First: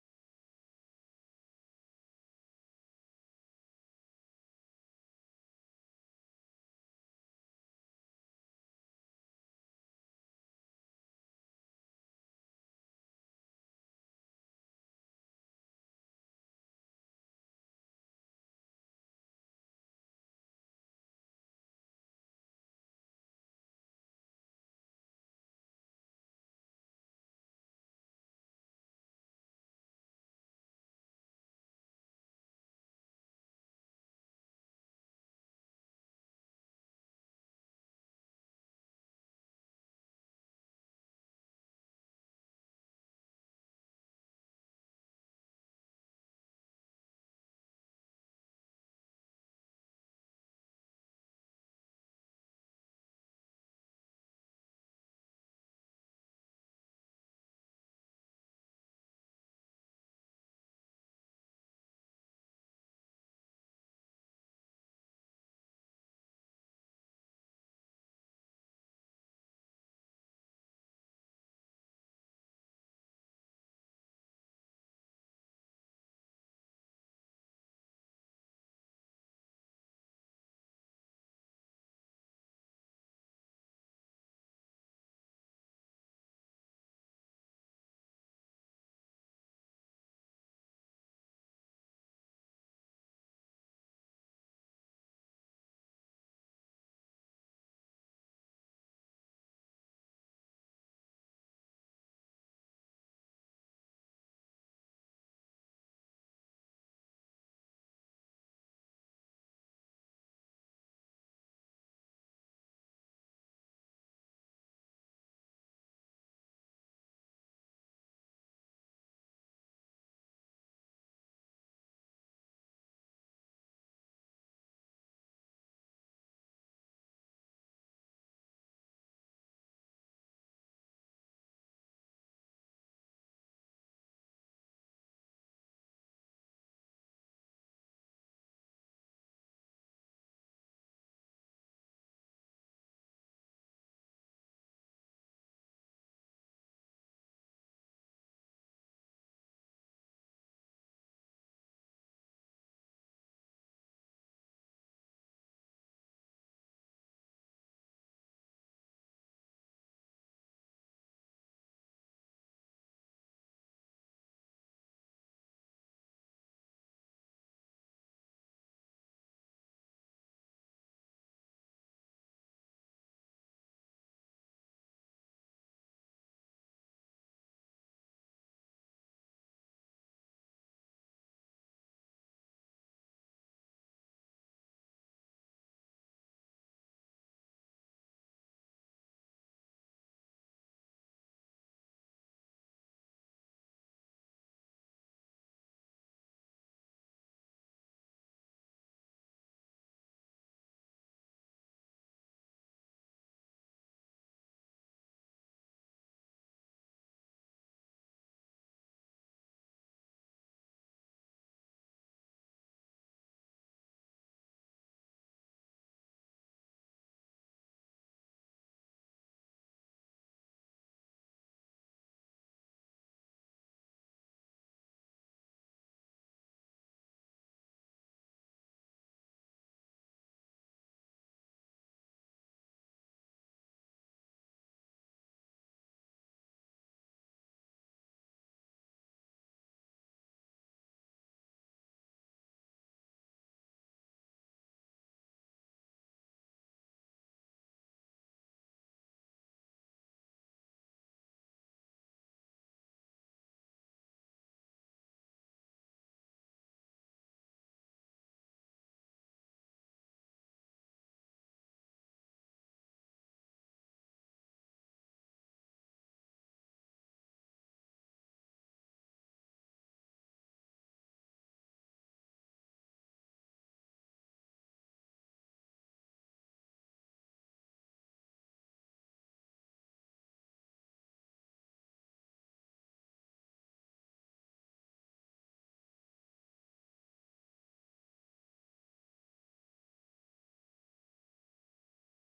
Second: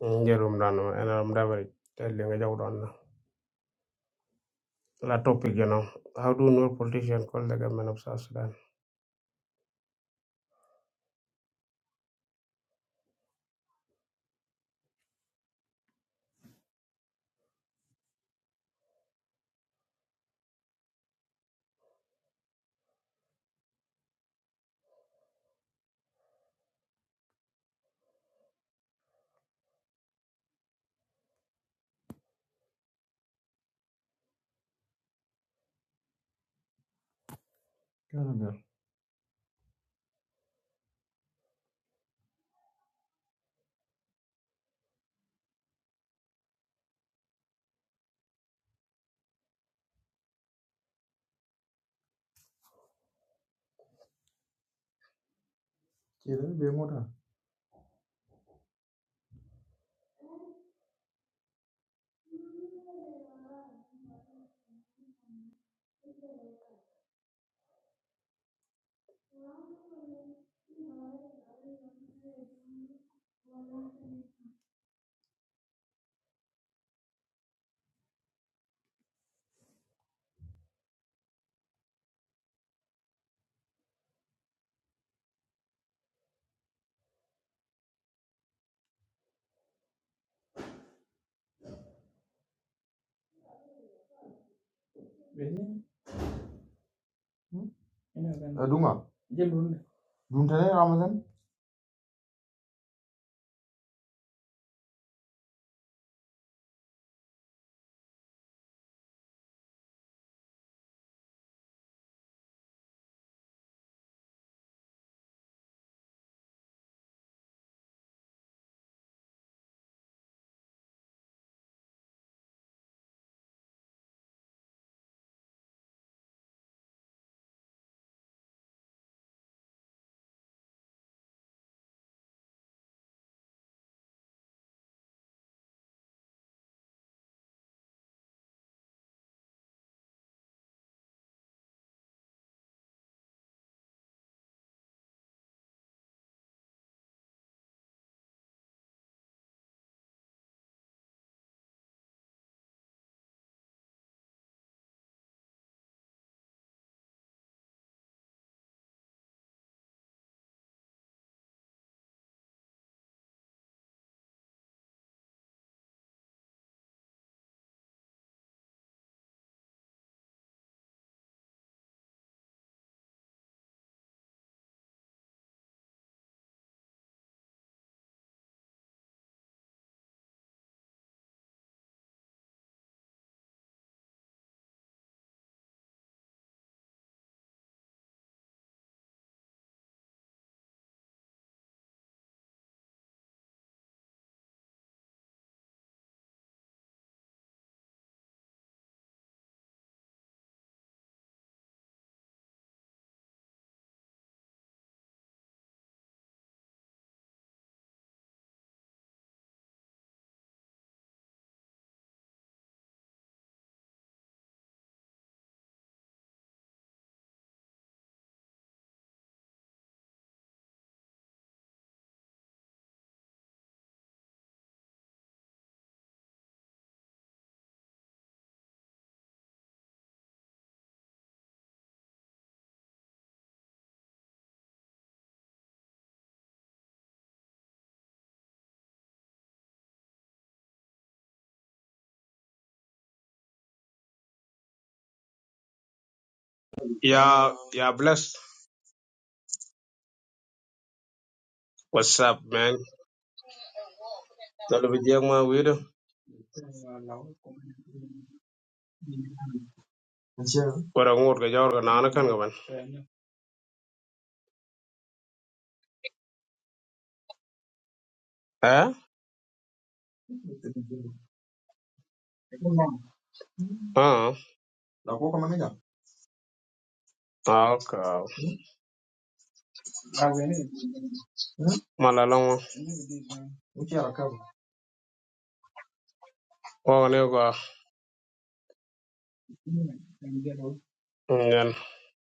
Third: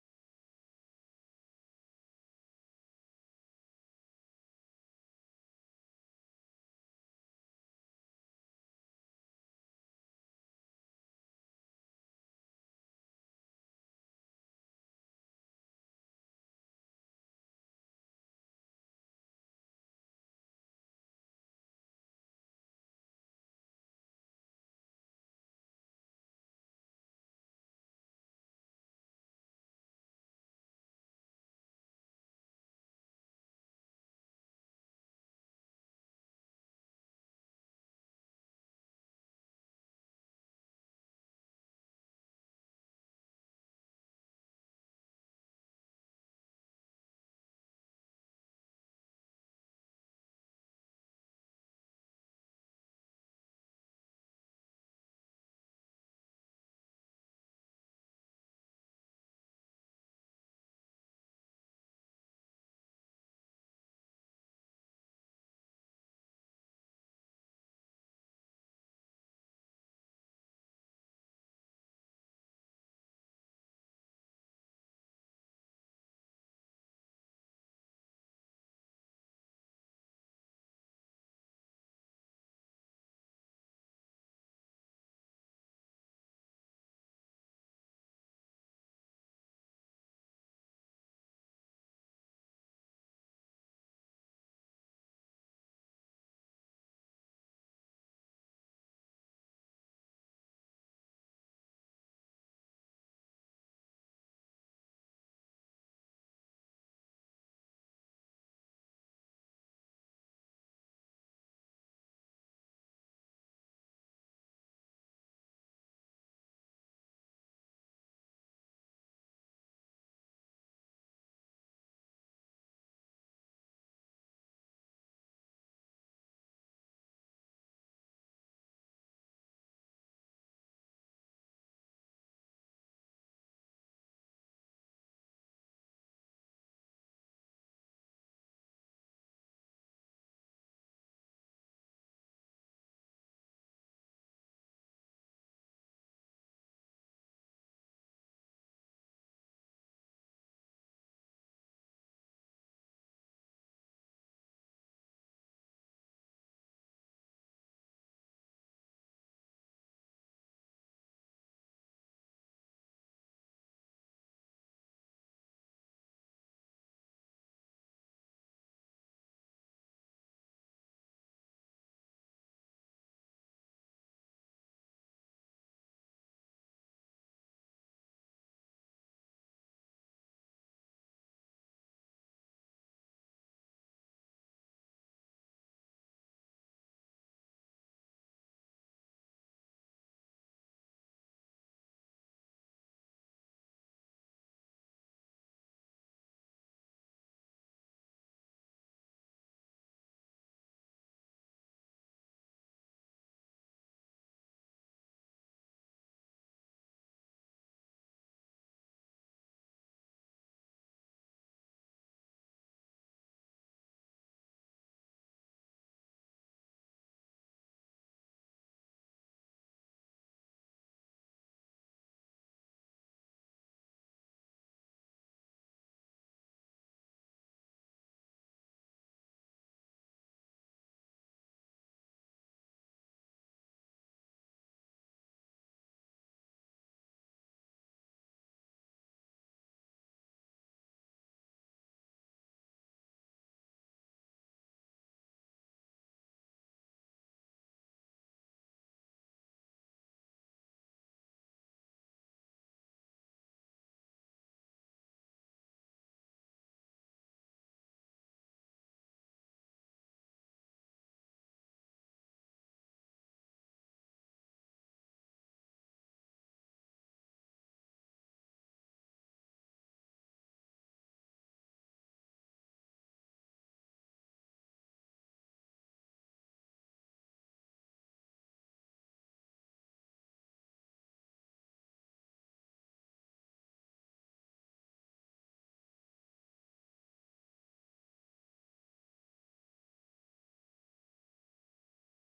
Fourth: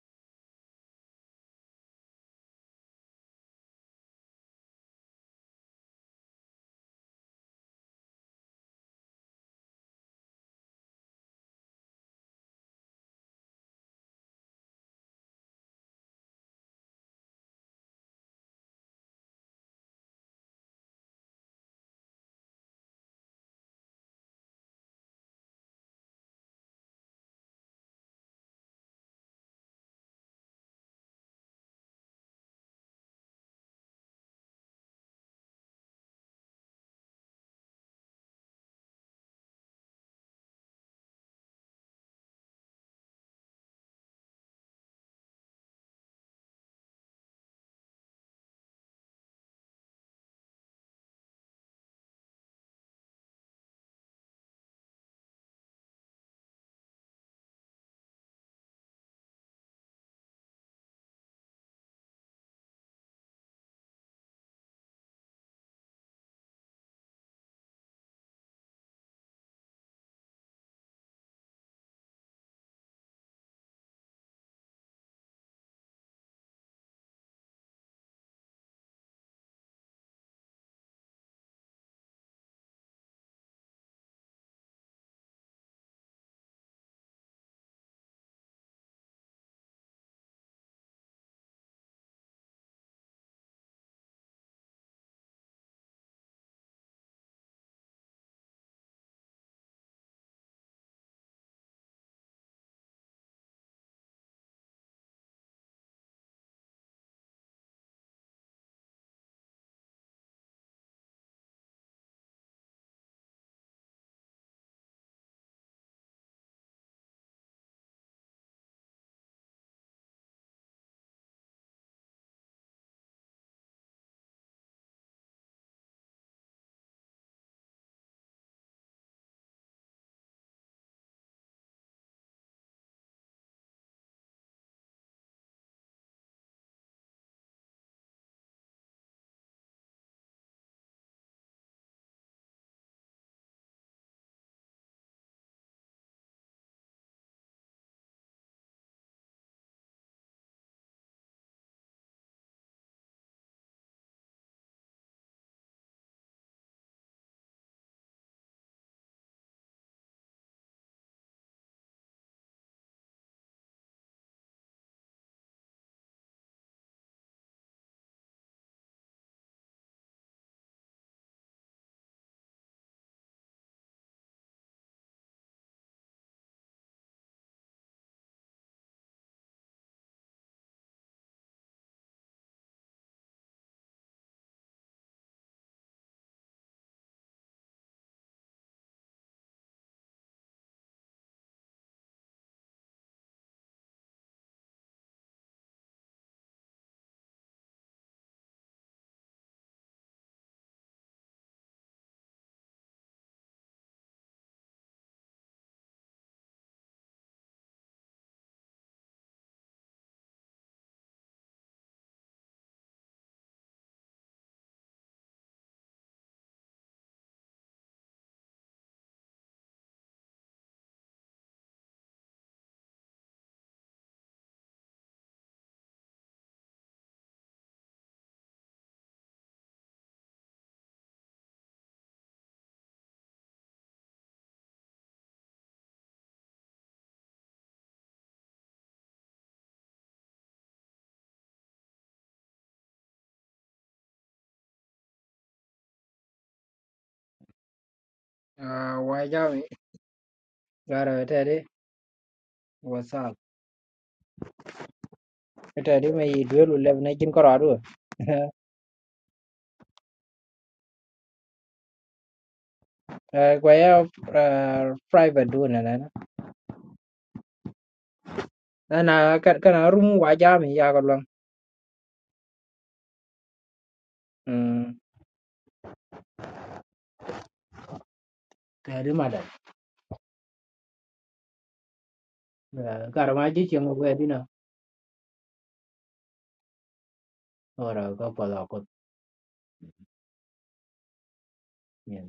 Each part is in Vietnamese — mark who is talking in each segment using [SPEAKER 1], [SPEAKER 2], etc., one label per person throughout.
[SPEAKER 1] Ngerum dano and I'm never telling a joke on la topic, you know. How do no politician call the government of South Sudan? Duntane Ramadan. Yeah, yeah, bless.
[SPEAKER 2] Ah, wajabi gara tedi
[SPEAKER 1] What's up, man?
[SPEAKER 2] wasal
[SPEAKER 1] Tell me, young man, we do.
[SPEAKER 2] tedi me duelu lev na jin koro adu
[SPEAKER 1] What I want to go on a can go
[SPEAKER 2] Eh, kwa ya ah, private du na na na
[SPEAKER 1] Eh?
[SPEAKER 2] na ka- kana room wajami ya ko long
[SPEAKER 1] Ah,
[SPEAKER 2] mm
[SPEAKER 1] La ko kama nega. okay.
[SPEAKER 2] tedi madam
[SPEAKER 1] Malalong.
[SPEAKER 2] Eh, gara ma ji
[SPEAKER 1] Uchi
[SPEAKER 2] chengo
[SPEAKER 1] ala
[SPEAKER 2] kwa dina
[SPEAKER 1] Oh, no, go.
[SPEAKER 2] ora ko pala ko
[SPEAKER 1] Then
[SPEAKER 2] nyen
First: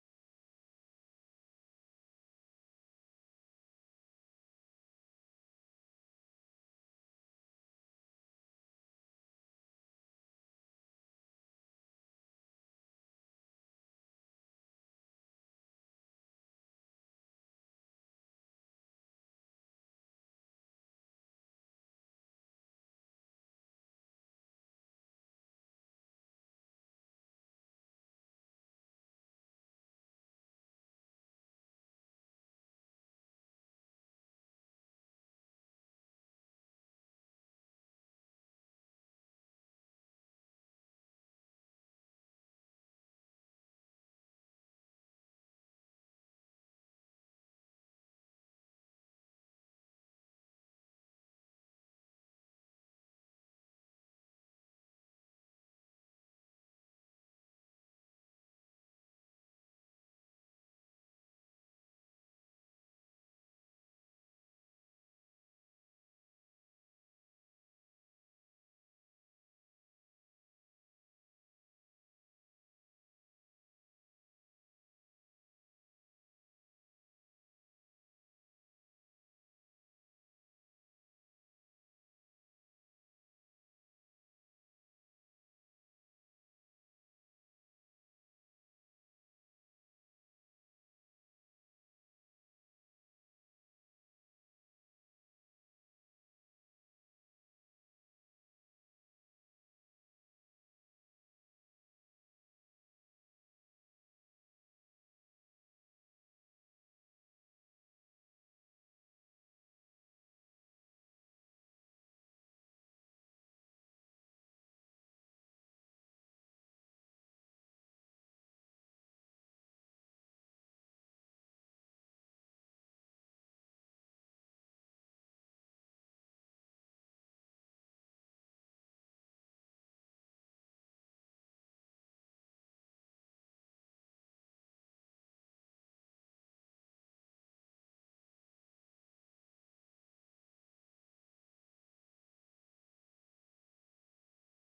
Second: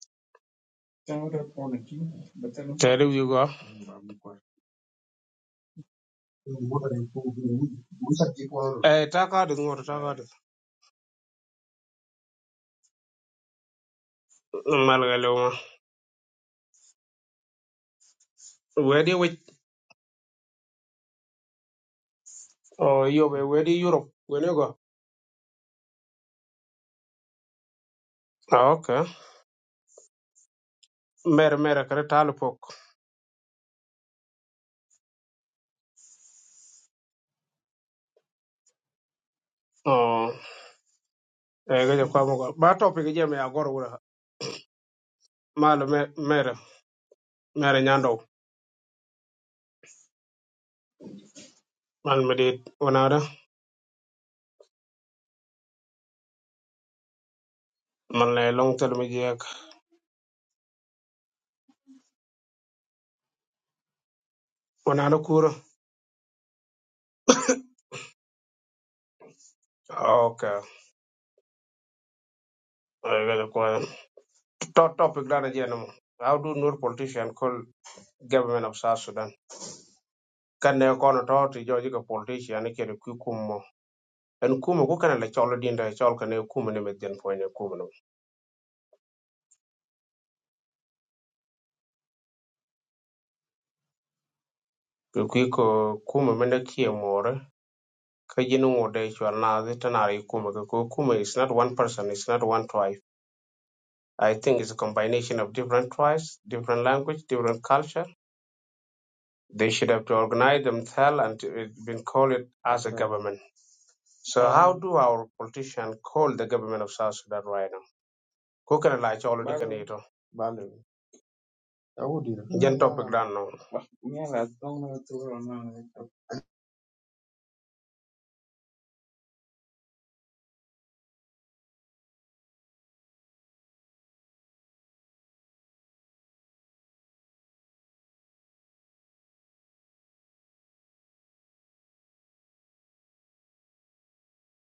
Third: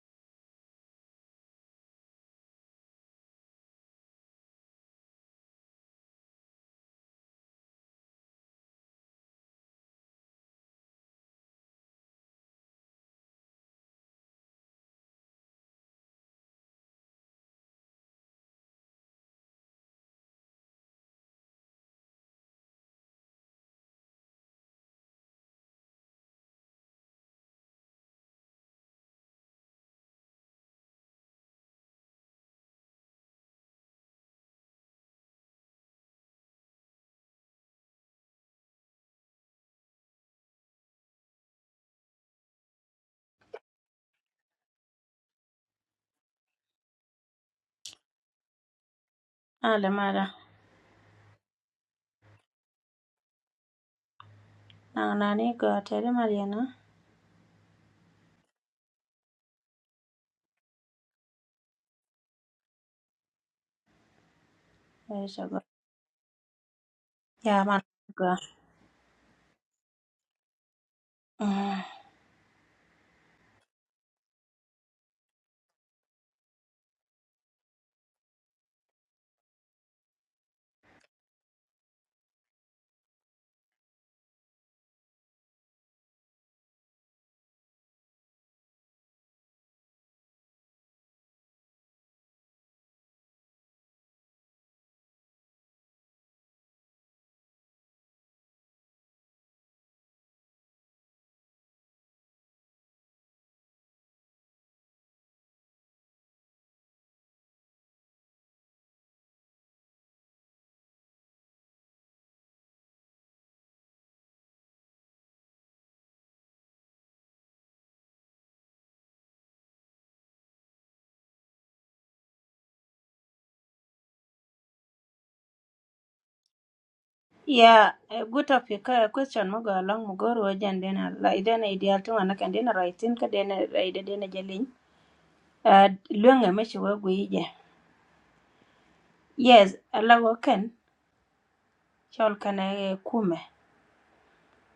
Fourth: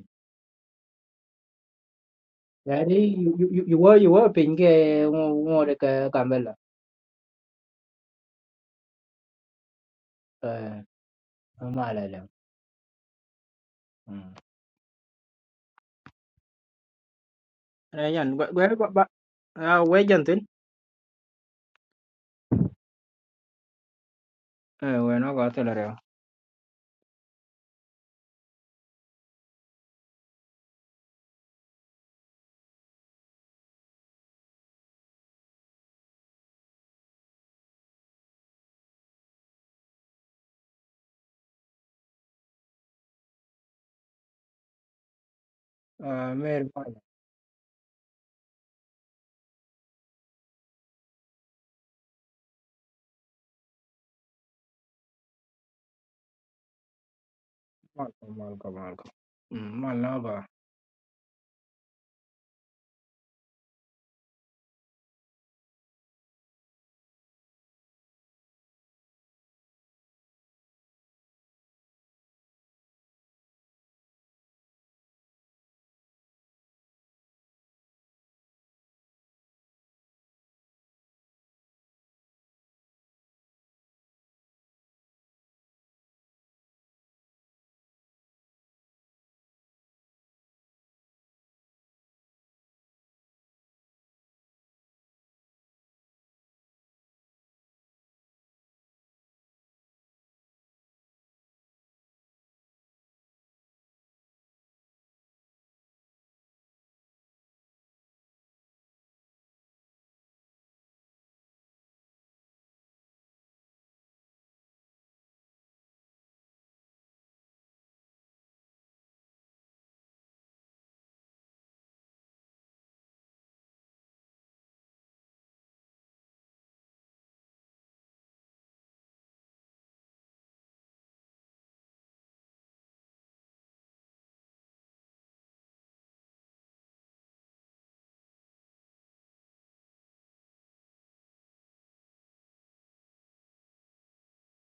[SPEAKER 2] tedi
[SPEAKER 1] tell you
[SPEAKER 2] you
[SPEAKER 1] go.
[SPEAKER 2] you you were you were pinge ngore ka kambela
[SPEAKER 1] Muda Eh, taka di ngor, taka di.
[SPEAKER 2] eh mala le mm
[SPEAKER 1] Malgaloma.
[SPEAKER 2] eh yan gwa gwa ba
[SPEAKER 1] Where do we?
[SPEAKER 2] ah we jantin
[SPEAKER 1] Oh, you be where do Europe? Where you go?
[SPEAKER 2] eh we no ko tele re
[SPEAKER 1] Ah, okay. Mere mere kare talipok. Oh, eh, gaje kwa mga. Ba topic je me agor wura. Mal me mere mere nyando.
[SPEAKER 3] Nale mara
[SPEAKER 1] Man me dit wanada.
[SPEAKER 3] nang'ananigo teri Mariana
[SPEAKER 1] Man
[SPEAKER 2] Welcome,
[SPEAKER 1] le
[SPEAKER 2] welcome,
[SPEAKER 1] long tel me
[SPEAKER 2] welcome.
[SPEAKER 1] jek.
[SPEAKER 2] Mm, My lover.
[SPEAKER 1] Wanada kura.
[SPEAKER 3] Eishago. Yeah, man. Go.
[SPEAKER 1] Ah, Okay.
[SPEAKER 3] Mm.
[SPEAKER 1] Eh, gaje kwa. Top topic dana je namo. How do Nur politician call government of South Sudan? Kan ne kono to ti joji ka politician ni kere kukumo. En kumo ko kana le cholo dinda e chol kana kumo ni medjen poine kumo no. Ki kwi ko kuma mende kie more ka jin ngode chwal na zi tanari kuma ki ko kuma is not one person it's not one tribe I think it's a combination of different tribes, different language, different culture. They should have to organize themselves and it been called it as a Okay. government. So how do our politicians call the government of South Sudan right now? Kukana la cholo di Balu, kanito. Balu. I would do Jan topic dan no.
[SPEAKER 3] Yeah, a good topic. A question mo go along mo go ro jan dena la idena ideal to wana kan dena writing ka dena ide dena jalin. Uh, luenga me shi wagu ije. Yes, ala go ken chol kan e kume.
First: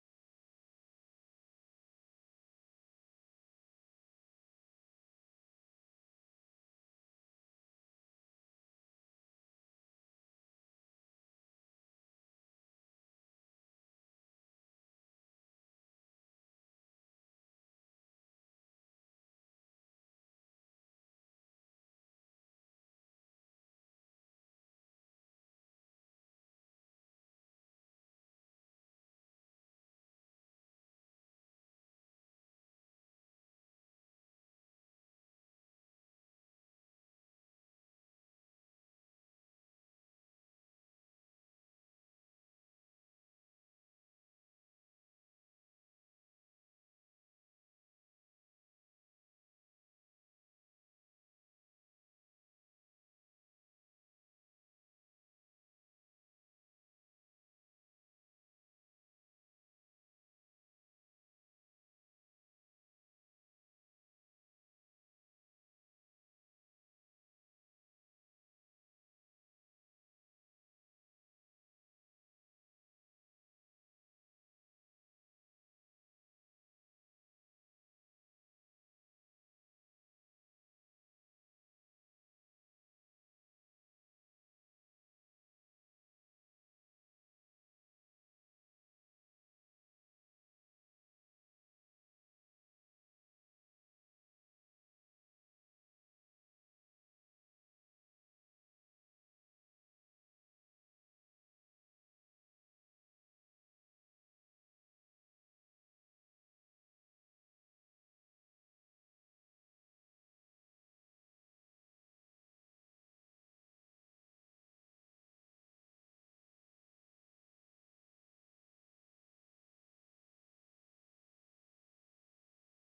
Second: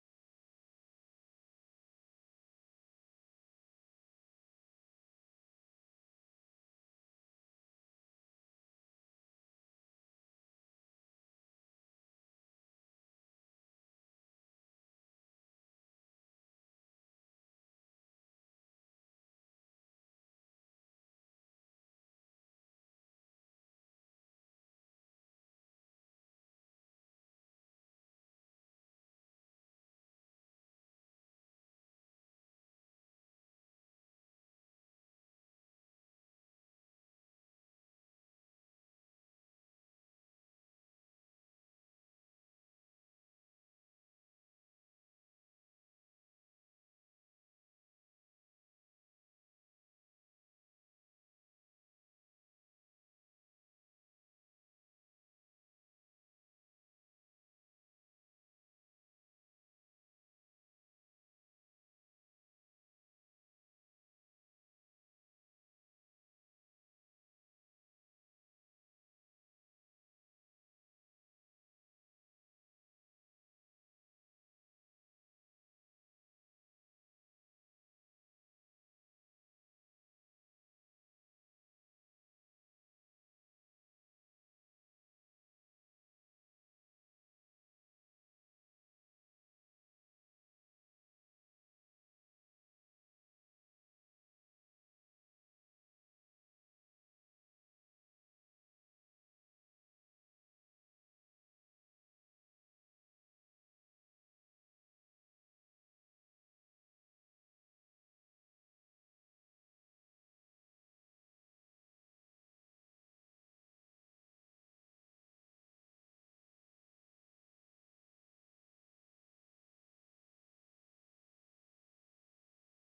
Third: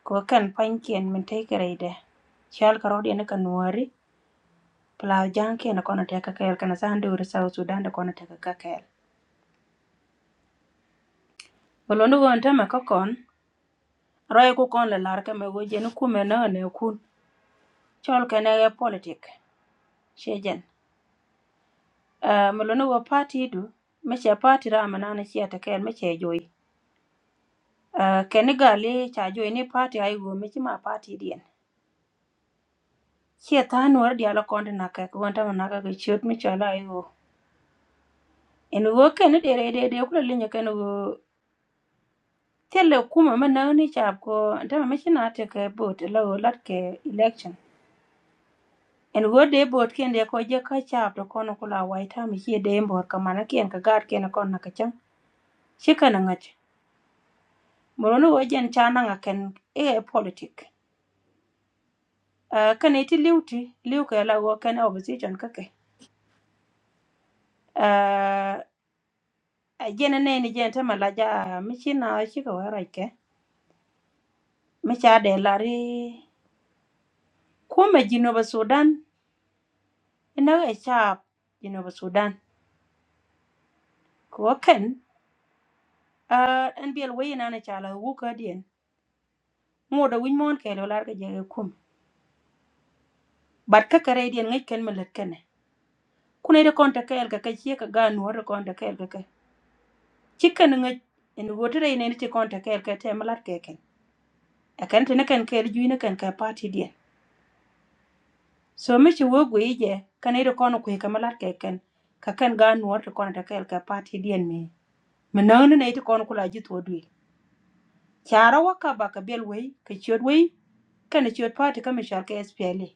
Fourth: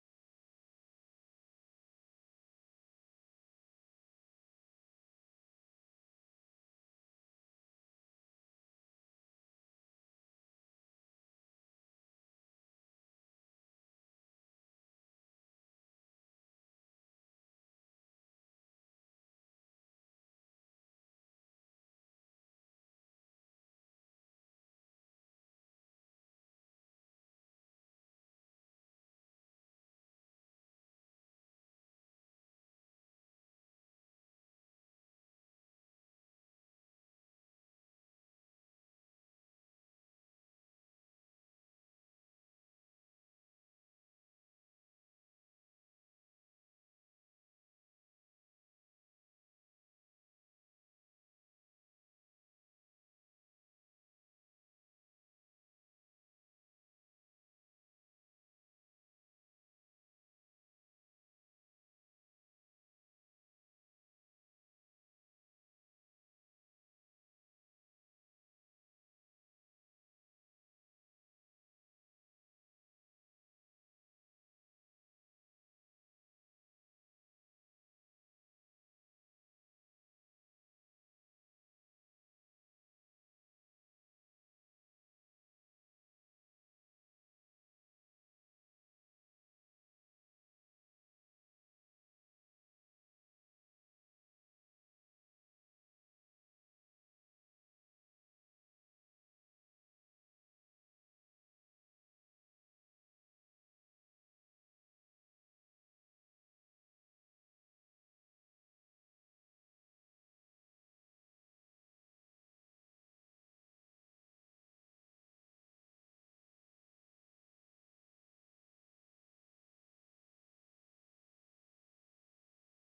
[SPEAKER 3] Ko ken pankien min take ide. Chol ka rodi ne kan wari. Pla janke na kono teka kel kana sandu ur South Sudan da kono teka kel. Bolondo go ntama kokon roi ku kon le lar keme go jen kume na ne kun chol kene ge politik shejen uh, melo ne wo party du meche party ra mana ne chia te ken meche joy uh, kene gali cha joy ni party ai go meche ma party dien chia ta nuor dia la konde na ke ko ta na ke chiot mi chola ai go en wo kene de re de de ku le ne kene go tele kuma ma na ni cha ko ta meche na te ke bot lo lat ke election en go de bot ken de ko je ka chap to kono kula wai ta mi che de mbor ka mana ken ka gar ken kon na ka chang che kana ngach moro no jen cha na nga ken e politic uh, kan iti liuti liu ka la go ken opposition ka ke uh, jen ne ni jen ta mala ja mi chi na chi ka wara ke mi cha de la ri ko me jino ba sudan ina e chap jino ba sudan ko ken uh, en biel we na na cha la wu ka dien ngoda win mon ke lo lar ka je kum But kakare dien ngai ken melet kene. Kune de konta kael ka kachie ka gan wore konta kael ka kai. Chicken ngai in wotere in ene che konta kael ka te melat keken. A kan tene kan kael juine kan ka party dien. So me che wo gwe je kane de kono kwe ka melat keken. Ka kan gan wore konta kael ka party dien me. Menang ne ite kono kula jit wodwi. Chara waka ba ka bel wei ka chiot wei kana chiot party ka mishal ka SPLA.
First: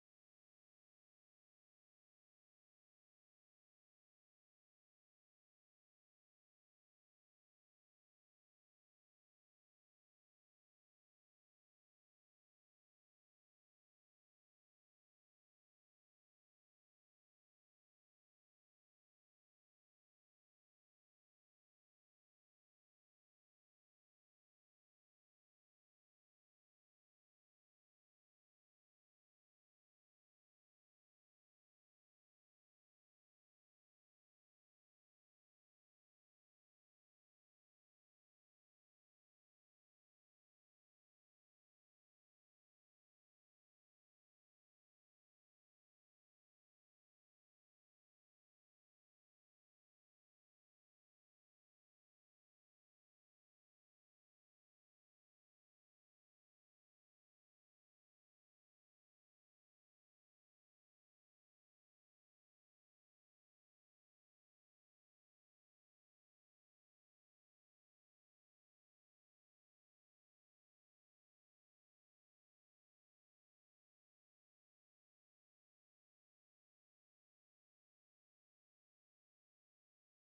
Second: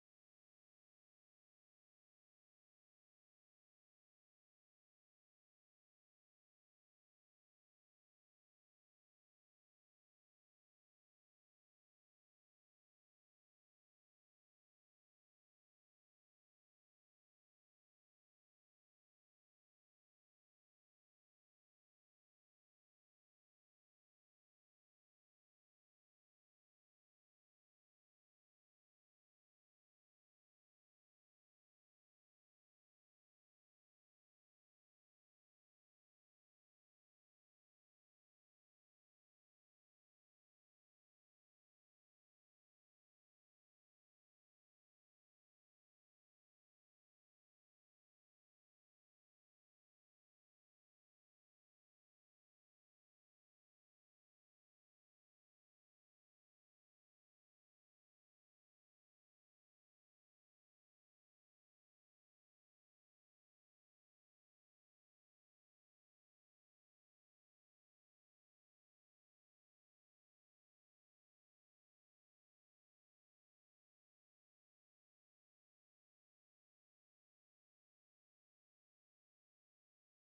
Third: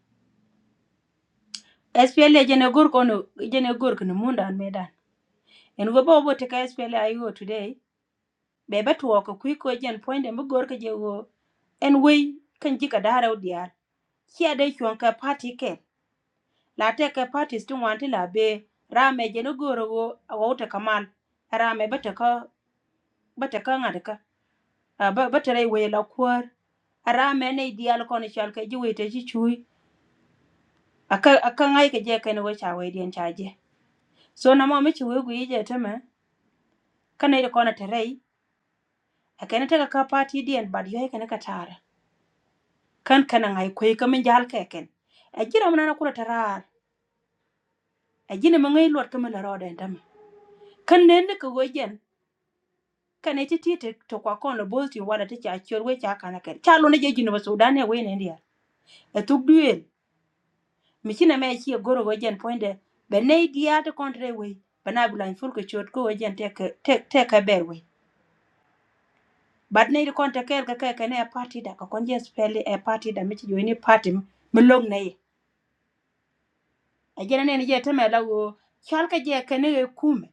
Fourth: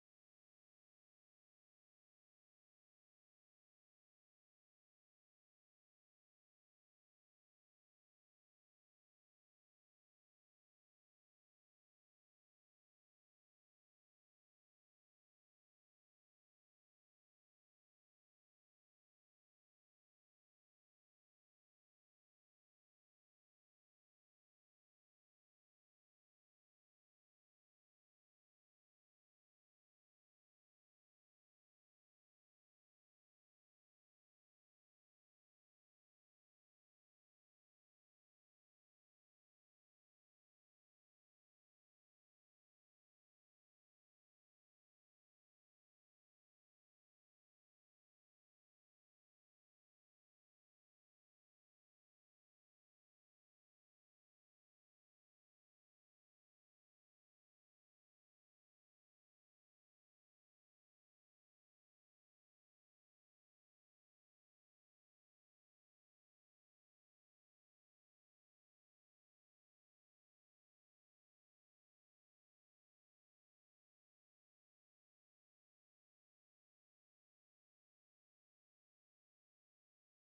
[SPEAKER 3] SPLA jene gor kono jene gor kono mundan medan. En go bo bo te ka SPLA ayo today be ba tuwo ka kui ko jen point de mugor ka jego en wei kan ji ka dara diar ki ade chon ka party ke la te ka parties tun wanti la be rame je no goro go awota kamal rame bata ka bata ka ngada ka a ba bata rai wei la kwar rame ne dial kon chal ka ji wei te ji chui aka aka ngai ka je ka no cha wei dien cha je so na mo mi chi wei gu je tama kana ida kona terai akene teka ka party dien bad yo kana ka tar kan kana ngai kwe ka min jal keken a jira mana na kula tarar a jina ma ngai lord ka min la roda ndam kan ne ne ka gojen kan ne ti ti te to kwa kon lo bolti wala ti cha chor we cha kana ken cha lo ne je jino ba sudan ne we ne ndia e tuk duel mi china me chi goro gojen poinde be ne dia to kontre we bana bulan fur ko chot ko gojen te ka- te te ka ber we bad ne kon te ker ka ke ne a party da ka kon je spell a party da mi ti jo ni party mi log ne a jere nen je teme la wo chol ka je kene ge kume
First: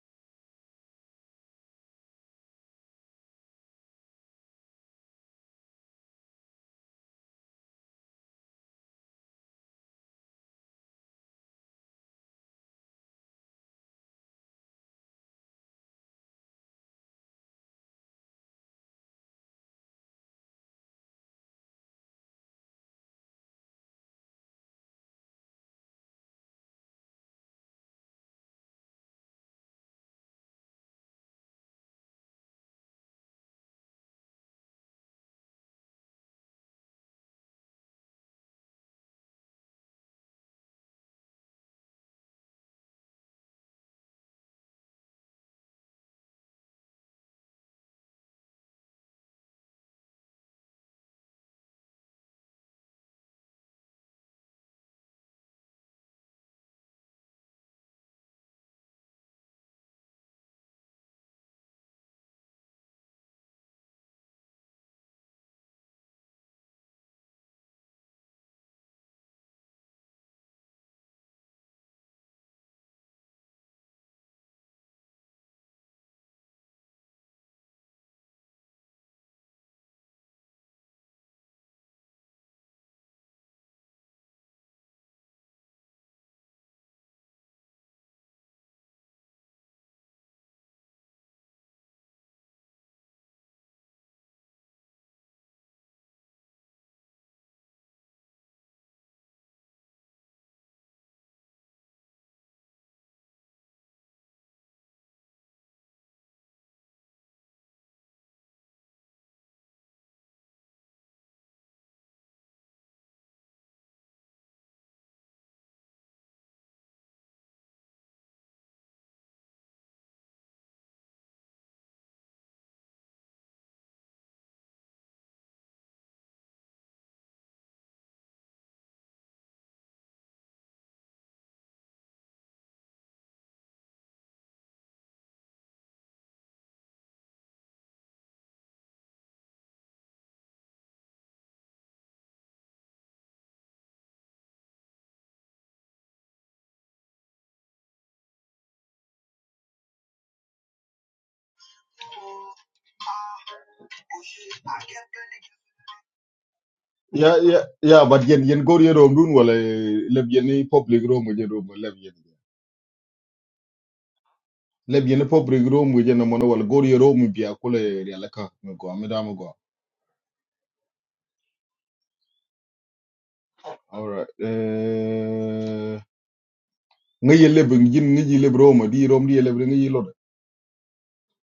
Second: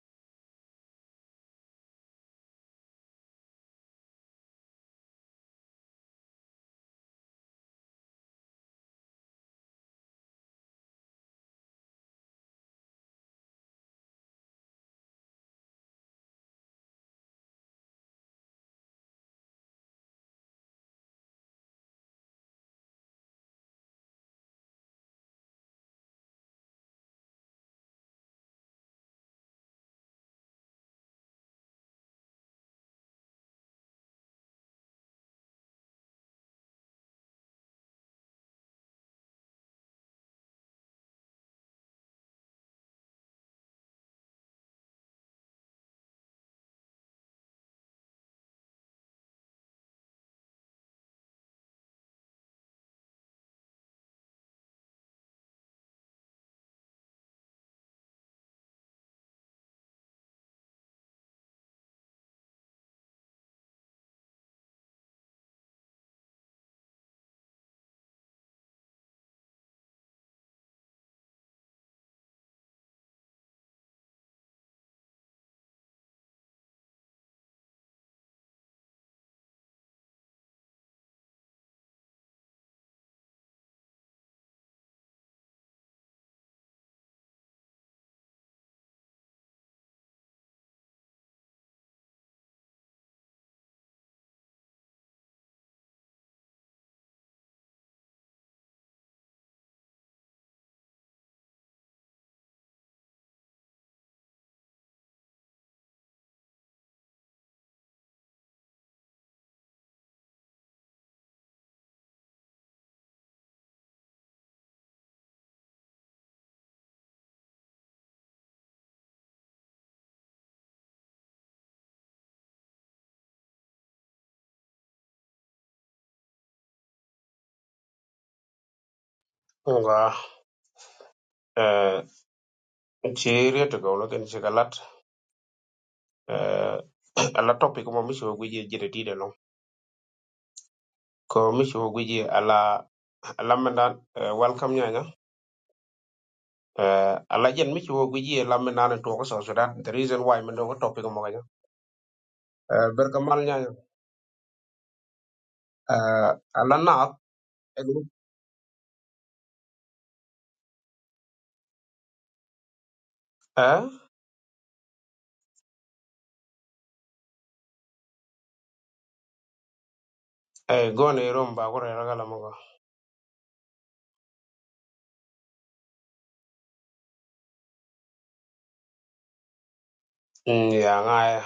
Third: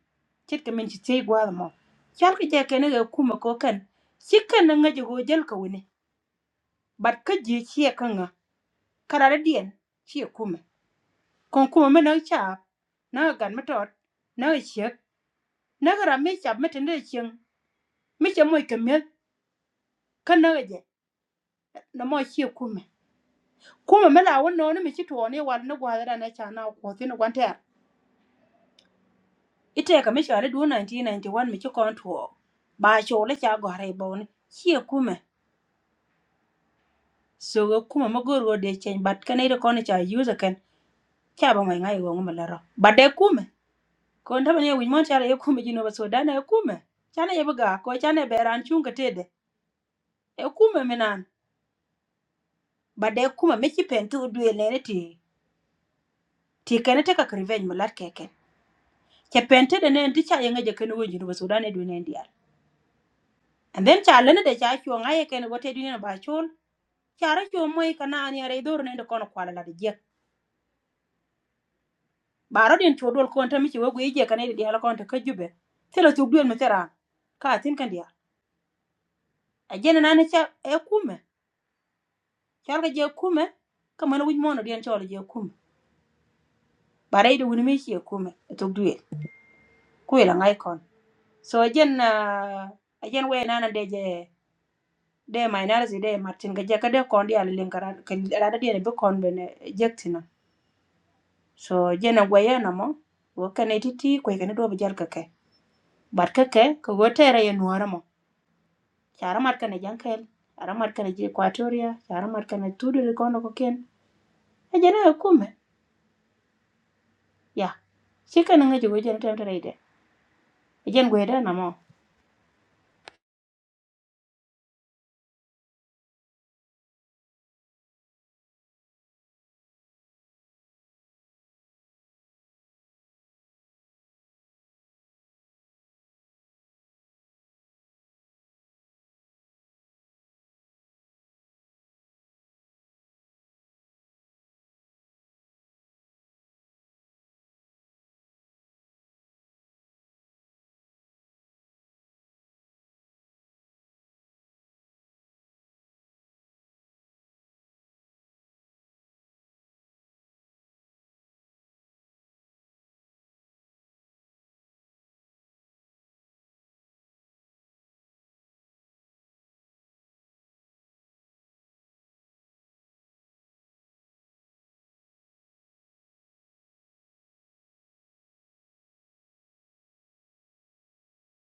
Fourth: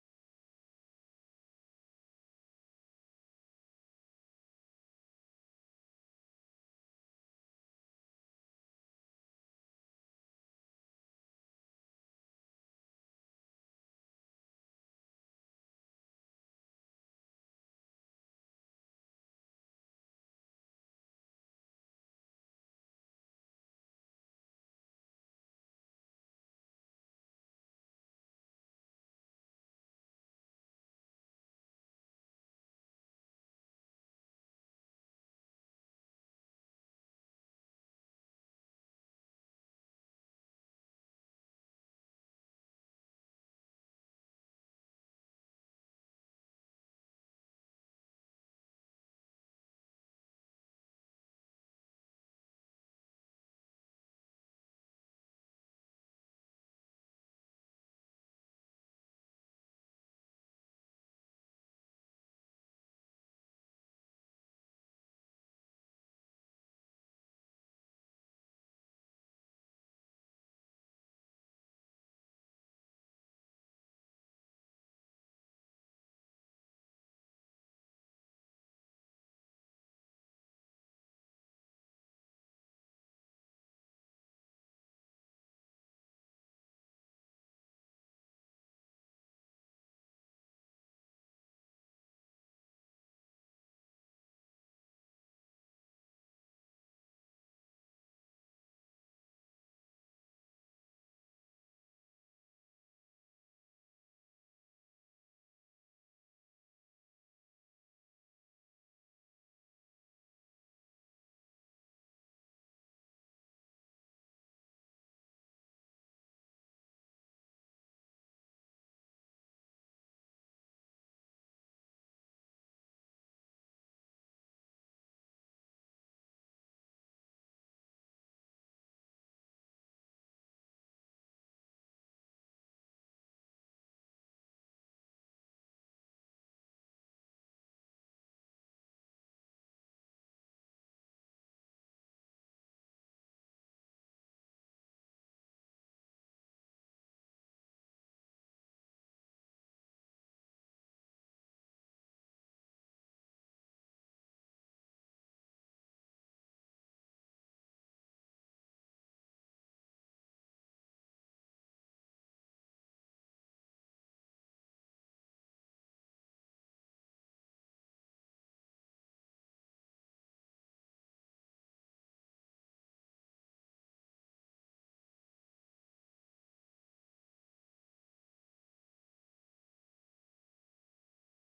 [SPEAKER 3] chit ka min chi tei gwa mo chol ka je kene ge kume ko kan chi kan na ngaje go jel ka wune bat ka je chi ka nga karara dien chi kume kon kume me na cha na gan me tot na che na ga me cha me tende chen me che moy ka me kan na je na mo chi kume kume me la wono ne me chi to ne wal na gwa ra na cha na ko tin gwan te ite ka misha le du 1991 mi ci kon tuo ba cho le cha go re bon chi kume so go kuma ma go ro de chen bat ka ne de kon cha use ken cha ba mai ngai go ma la ro ba de kume kon ta ne wi mon cha le kume ji no ba so da na kume cha ne ga ko cha ne be ran chung ka te de e kume mi nan ba de kume mi ci pen tu du le ne ti ti ka ne te ka revenge ma lat ke ken cha pen te de ne ti cha ye ngai je ken wo ji no ba so da ne du ne ndial and then cha le ne de cha chuo ngai ken go te du ne ba chul cara co moi kana an yara idor nende kono kwala la dijek baro den co dol kon tami ci wagu ije kana di hala kon ta kajube tela tuk duel metera ka tin kan dia ajena nana ca e kume cal ga je kume ka mana wuj mono den colo je kume bare ide wuni mi ci e kume e tuk duel ku ila ngai kon so ajen uh, ajen we nana de je de my analysis de martin ga je ka de kon dia len kara ka ada dia be kon bene jektina so jena gwe yana mo wo kana titi ko kana do be jar ka But keke kogo tere ye nuora mo. Chara mat kane jankel. Chara mat kane je Equatoria. Chara mat kane tudu li kono ko ken. E jana e kume. Ya. Chika nanga jugo jana tem tere ide. E jen gweda na mo.
[SPEAKER 1] Nga. eh Chiri to go look eh, ala topic mo mishi wo gweje jere tide long ko mishi wo gweje ala ala mendan eh, welcome nyanya eh, ala jen mishi wo gweje ala mendan to ko so so that the reason why mendo ko topic mo ganya eh, berkamal nyanya eh, ala na
[SPEAKER 4] Yeah, yeah,
[SPEAKER 1] eh
[SPEAKER 4] yeah, but yen yen go yen room dun wala leb yen public room yen room leb yen
[SPEAKER 1] eh
[SPEAKER 4] leb yen public room yen mono wala go yen room biya kula yala ka me go da me go.
[SPEAKER 1] eh, gone rom ba ko rega la mo ko
[SPEAKER 4] Alright. Eh ngay leb yin ngay leb room di room di leb ngay lod.
[SPEAKER 1] Mm, ya ngaya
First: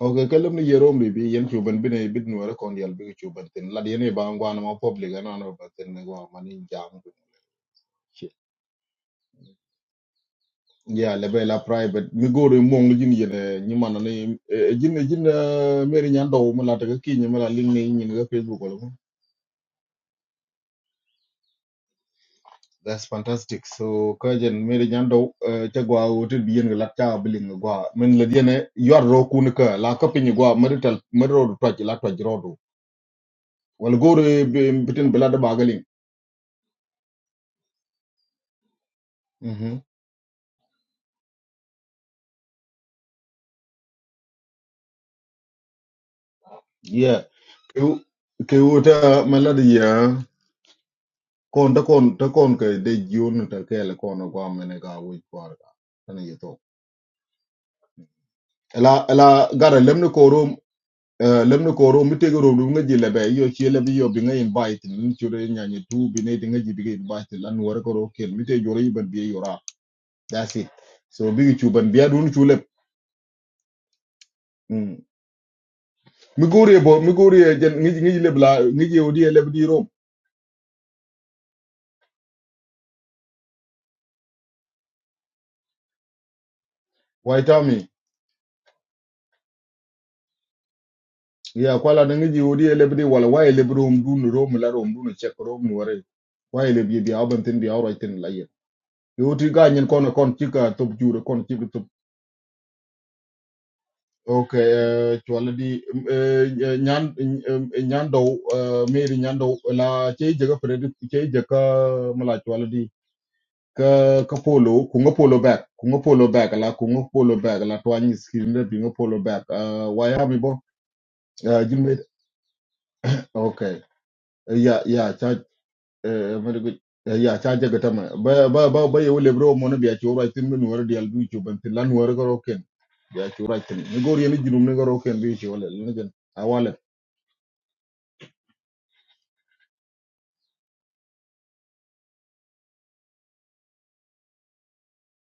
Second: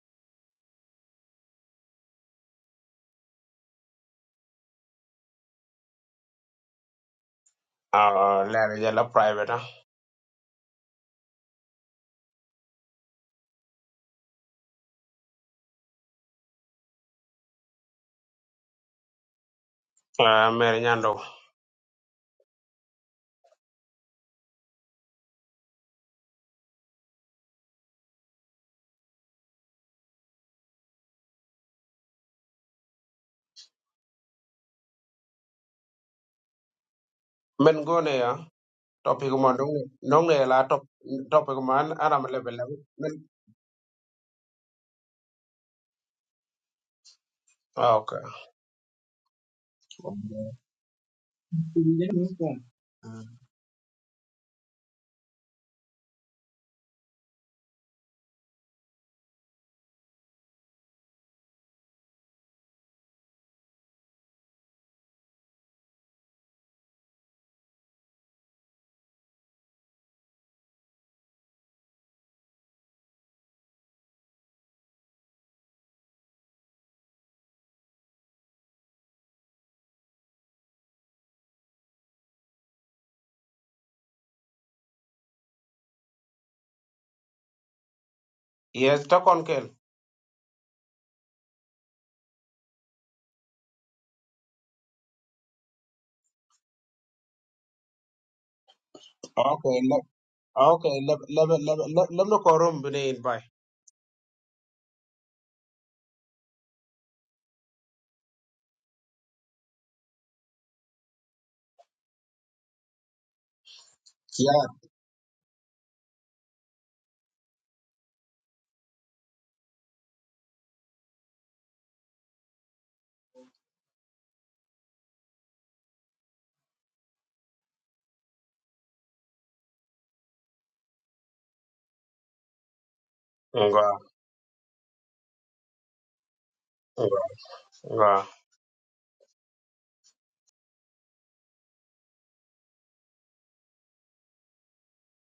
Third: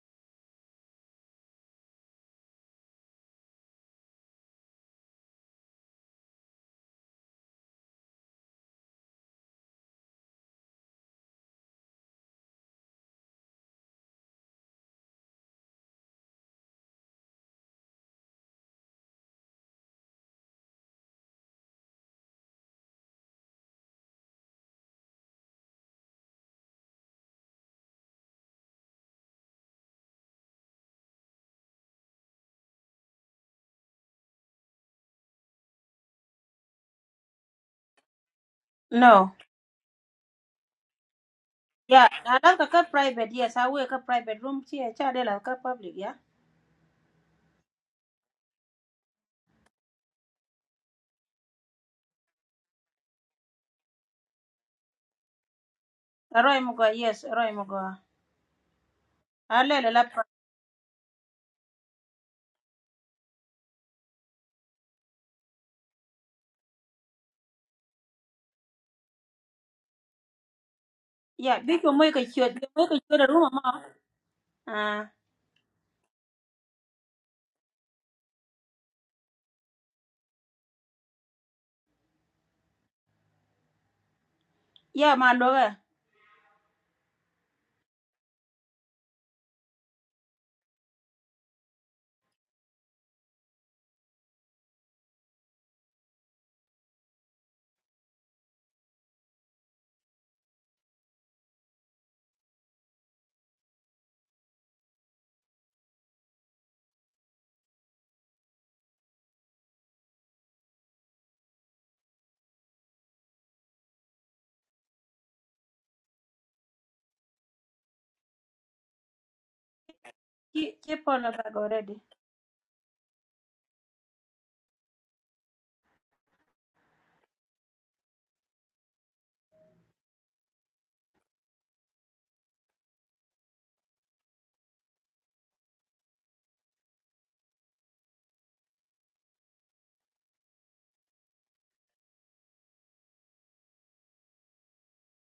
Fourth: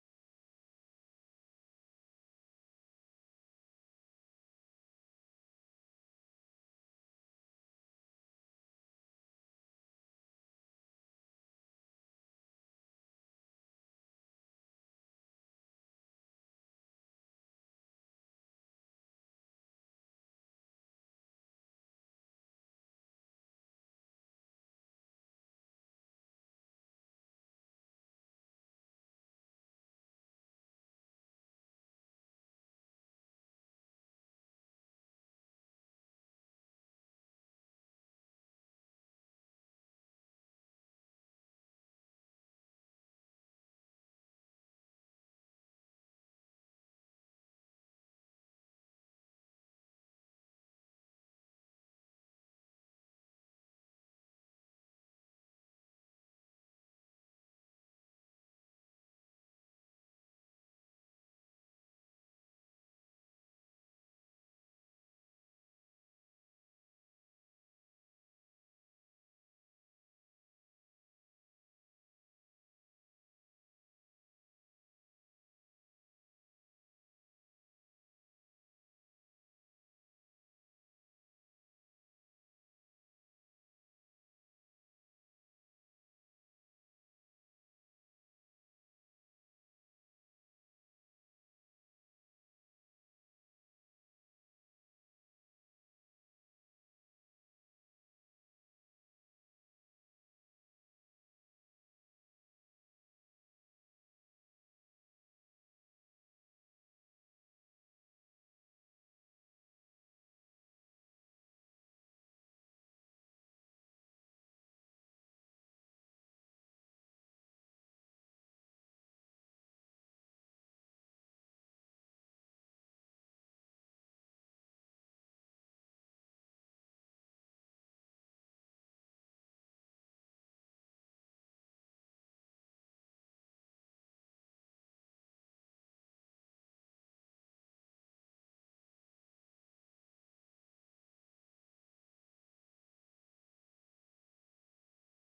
[SPEAKER 4] Okay, kalam ni yen room bi yen chuban bin ay bit nuara kon yal bi chuban tin lad yen ba ngwa na ma public ana no ba tin ngwa mani jam.
[SPEAKER 1] ah lere jala private ah
[SPEAKER 4] ya le be la private mi gore mo ngi jin yene ni man ne e, e, jin jin meri nyan do mo la ta ki ni mo la link ne ni ga facebook wala ko
[SPEAKER 1] eh, mere nyando
[SPEAKER 4] that's fantastic so ka jen meri nyan do ta gwa o te bi yen la ta bi link gwa men la yene yor ro ku ni ka la ka pin gwa marital mero to ji la to ji ro do wal gore bitin bla da bagalin
[SPEAKER 1] men gone ya topic
[SPEAKER 3] No.
[SPEAKER 1] mo
[SPEAKER 4] mhm
[SPEAKER 1] dong dong ne la top topic man
[SPEAKER 3] Yeah,
[SPEAKER 1] aram
[SPEAKER 3] I
[SPEAKER 1] level
[SPEAKER 3] like a
[SPEAKER 1] level
[SPEAKER 3] cut
[SPEAKER 1] men
[SPEAKER 3] private. Yes, I work a private room. See, I charge a cut public. Yeah.
[SPEAKER 4] yeah
[SPEAKER 1] Ah, okay
[SPEAKER 4] ke wota malada ya kon ta kon ta kon ka de jion ta kele kon gwa mene ga wi kwar ga tani
[SPEAKER 3] Roy Mugo. Yes, Roy Mugo.
[SPEAKER 4] ela ela
[SPEAKER 3] I
[SPEAKER 4] gara
[SPEAKER 3] let a
[SPEAKER 4] lemni
[SPEAKER 3] lap.
[SPEAKER 4] korum eh, lemni korum mitege ro dunga ji lebe yo chi lebe yo binga invite ni chure nyanye tu bine dinga ji biga invite lan wara ko ro ken mite jore iban biye yora that's it so bigi
[SPEAKER 3] Yeah, big
[SPEAKER 4] chuban
[SPEAKER 3] you
[SPEAKER 4] biya
[SPEAKER 3] make a
[SPEAKER 4] dun
[SPEAKER 3] shoot.
[SPEAKER 4] chule
[SPEAKER 3] You make a shoot a room. Ma.
[SPEAKER 4] mm
[SPEAKER 3] Ah.
[SPEAKER 4] migori bo migori e jen ngi ngi lebe la ngi odi lebe di rom
[SPEAKER 3] Yeah, my lover.
[SPEAKER 4] wai tami
[SPEAKER 1] yes to kon
[SPEAKER 4] ya kwala da ngi odi lebe di wala wai lebe rom dun rom la rom dun chek rom ni wara wai lebe bi bi aban tin bi awra tin la ye yo ti ga
[SPEAKER 1] Okay,
[SPEAKER 4] nyen
[SPEAKER 1] le
[SPEAKER 4] kono kon chika top
[SPEAKER 1] okay, Let
[SPEAKER 4] jure kon
[SPEAKER 1] Let Let
[SPEAKER 4] chika
[SPEAKER 1] Let Let me korum bine in bay.
[SPEAKER 4] Okay, uh, chwala di um, eh, eh, nyan um, eh, nyando uh, Mary nyando la chei jaga predi chei jaga mala chwala di ka ka
[SPEAKER 1] Yeah.
[SPEAKER 4] polo kunga polo back kunga polo back la kunga polo back la twani skin de binga polo back uh, why am I bo
[SPEAKER 3] Keep on a
[SPEAKER 4] uh,
[SPEAKER 3] bag
[SPEAKER 4] jilme okay uh, yeah yeah cha uh, very good uh, yeah cha jaga tama ba ba ba ba yo lebro mo na biya chura tin men wor di albu chu ban tin lan wor ko ken biya chura
[SPEAKER 1] Nga,
[SPEAKER 4] tin ni gor yeni jinum ne gor ken bi chu le
[SPEAKER 1] nga, nga.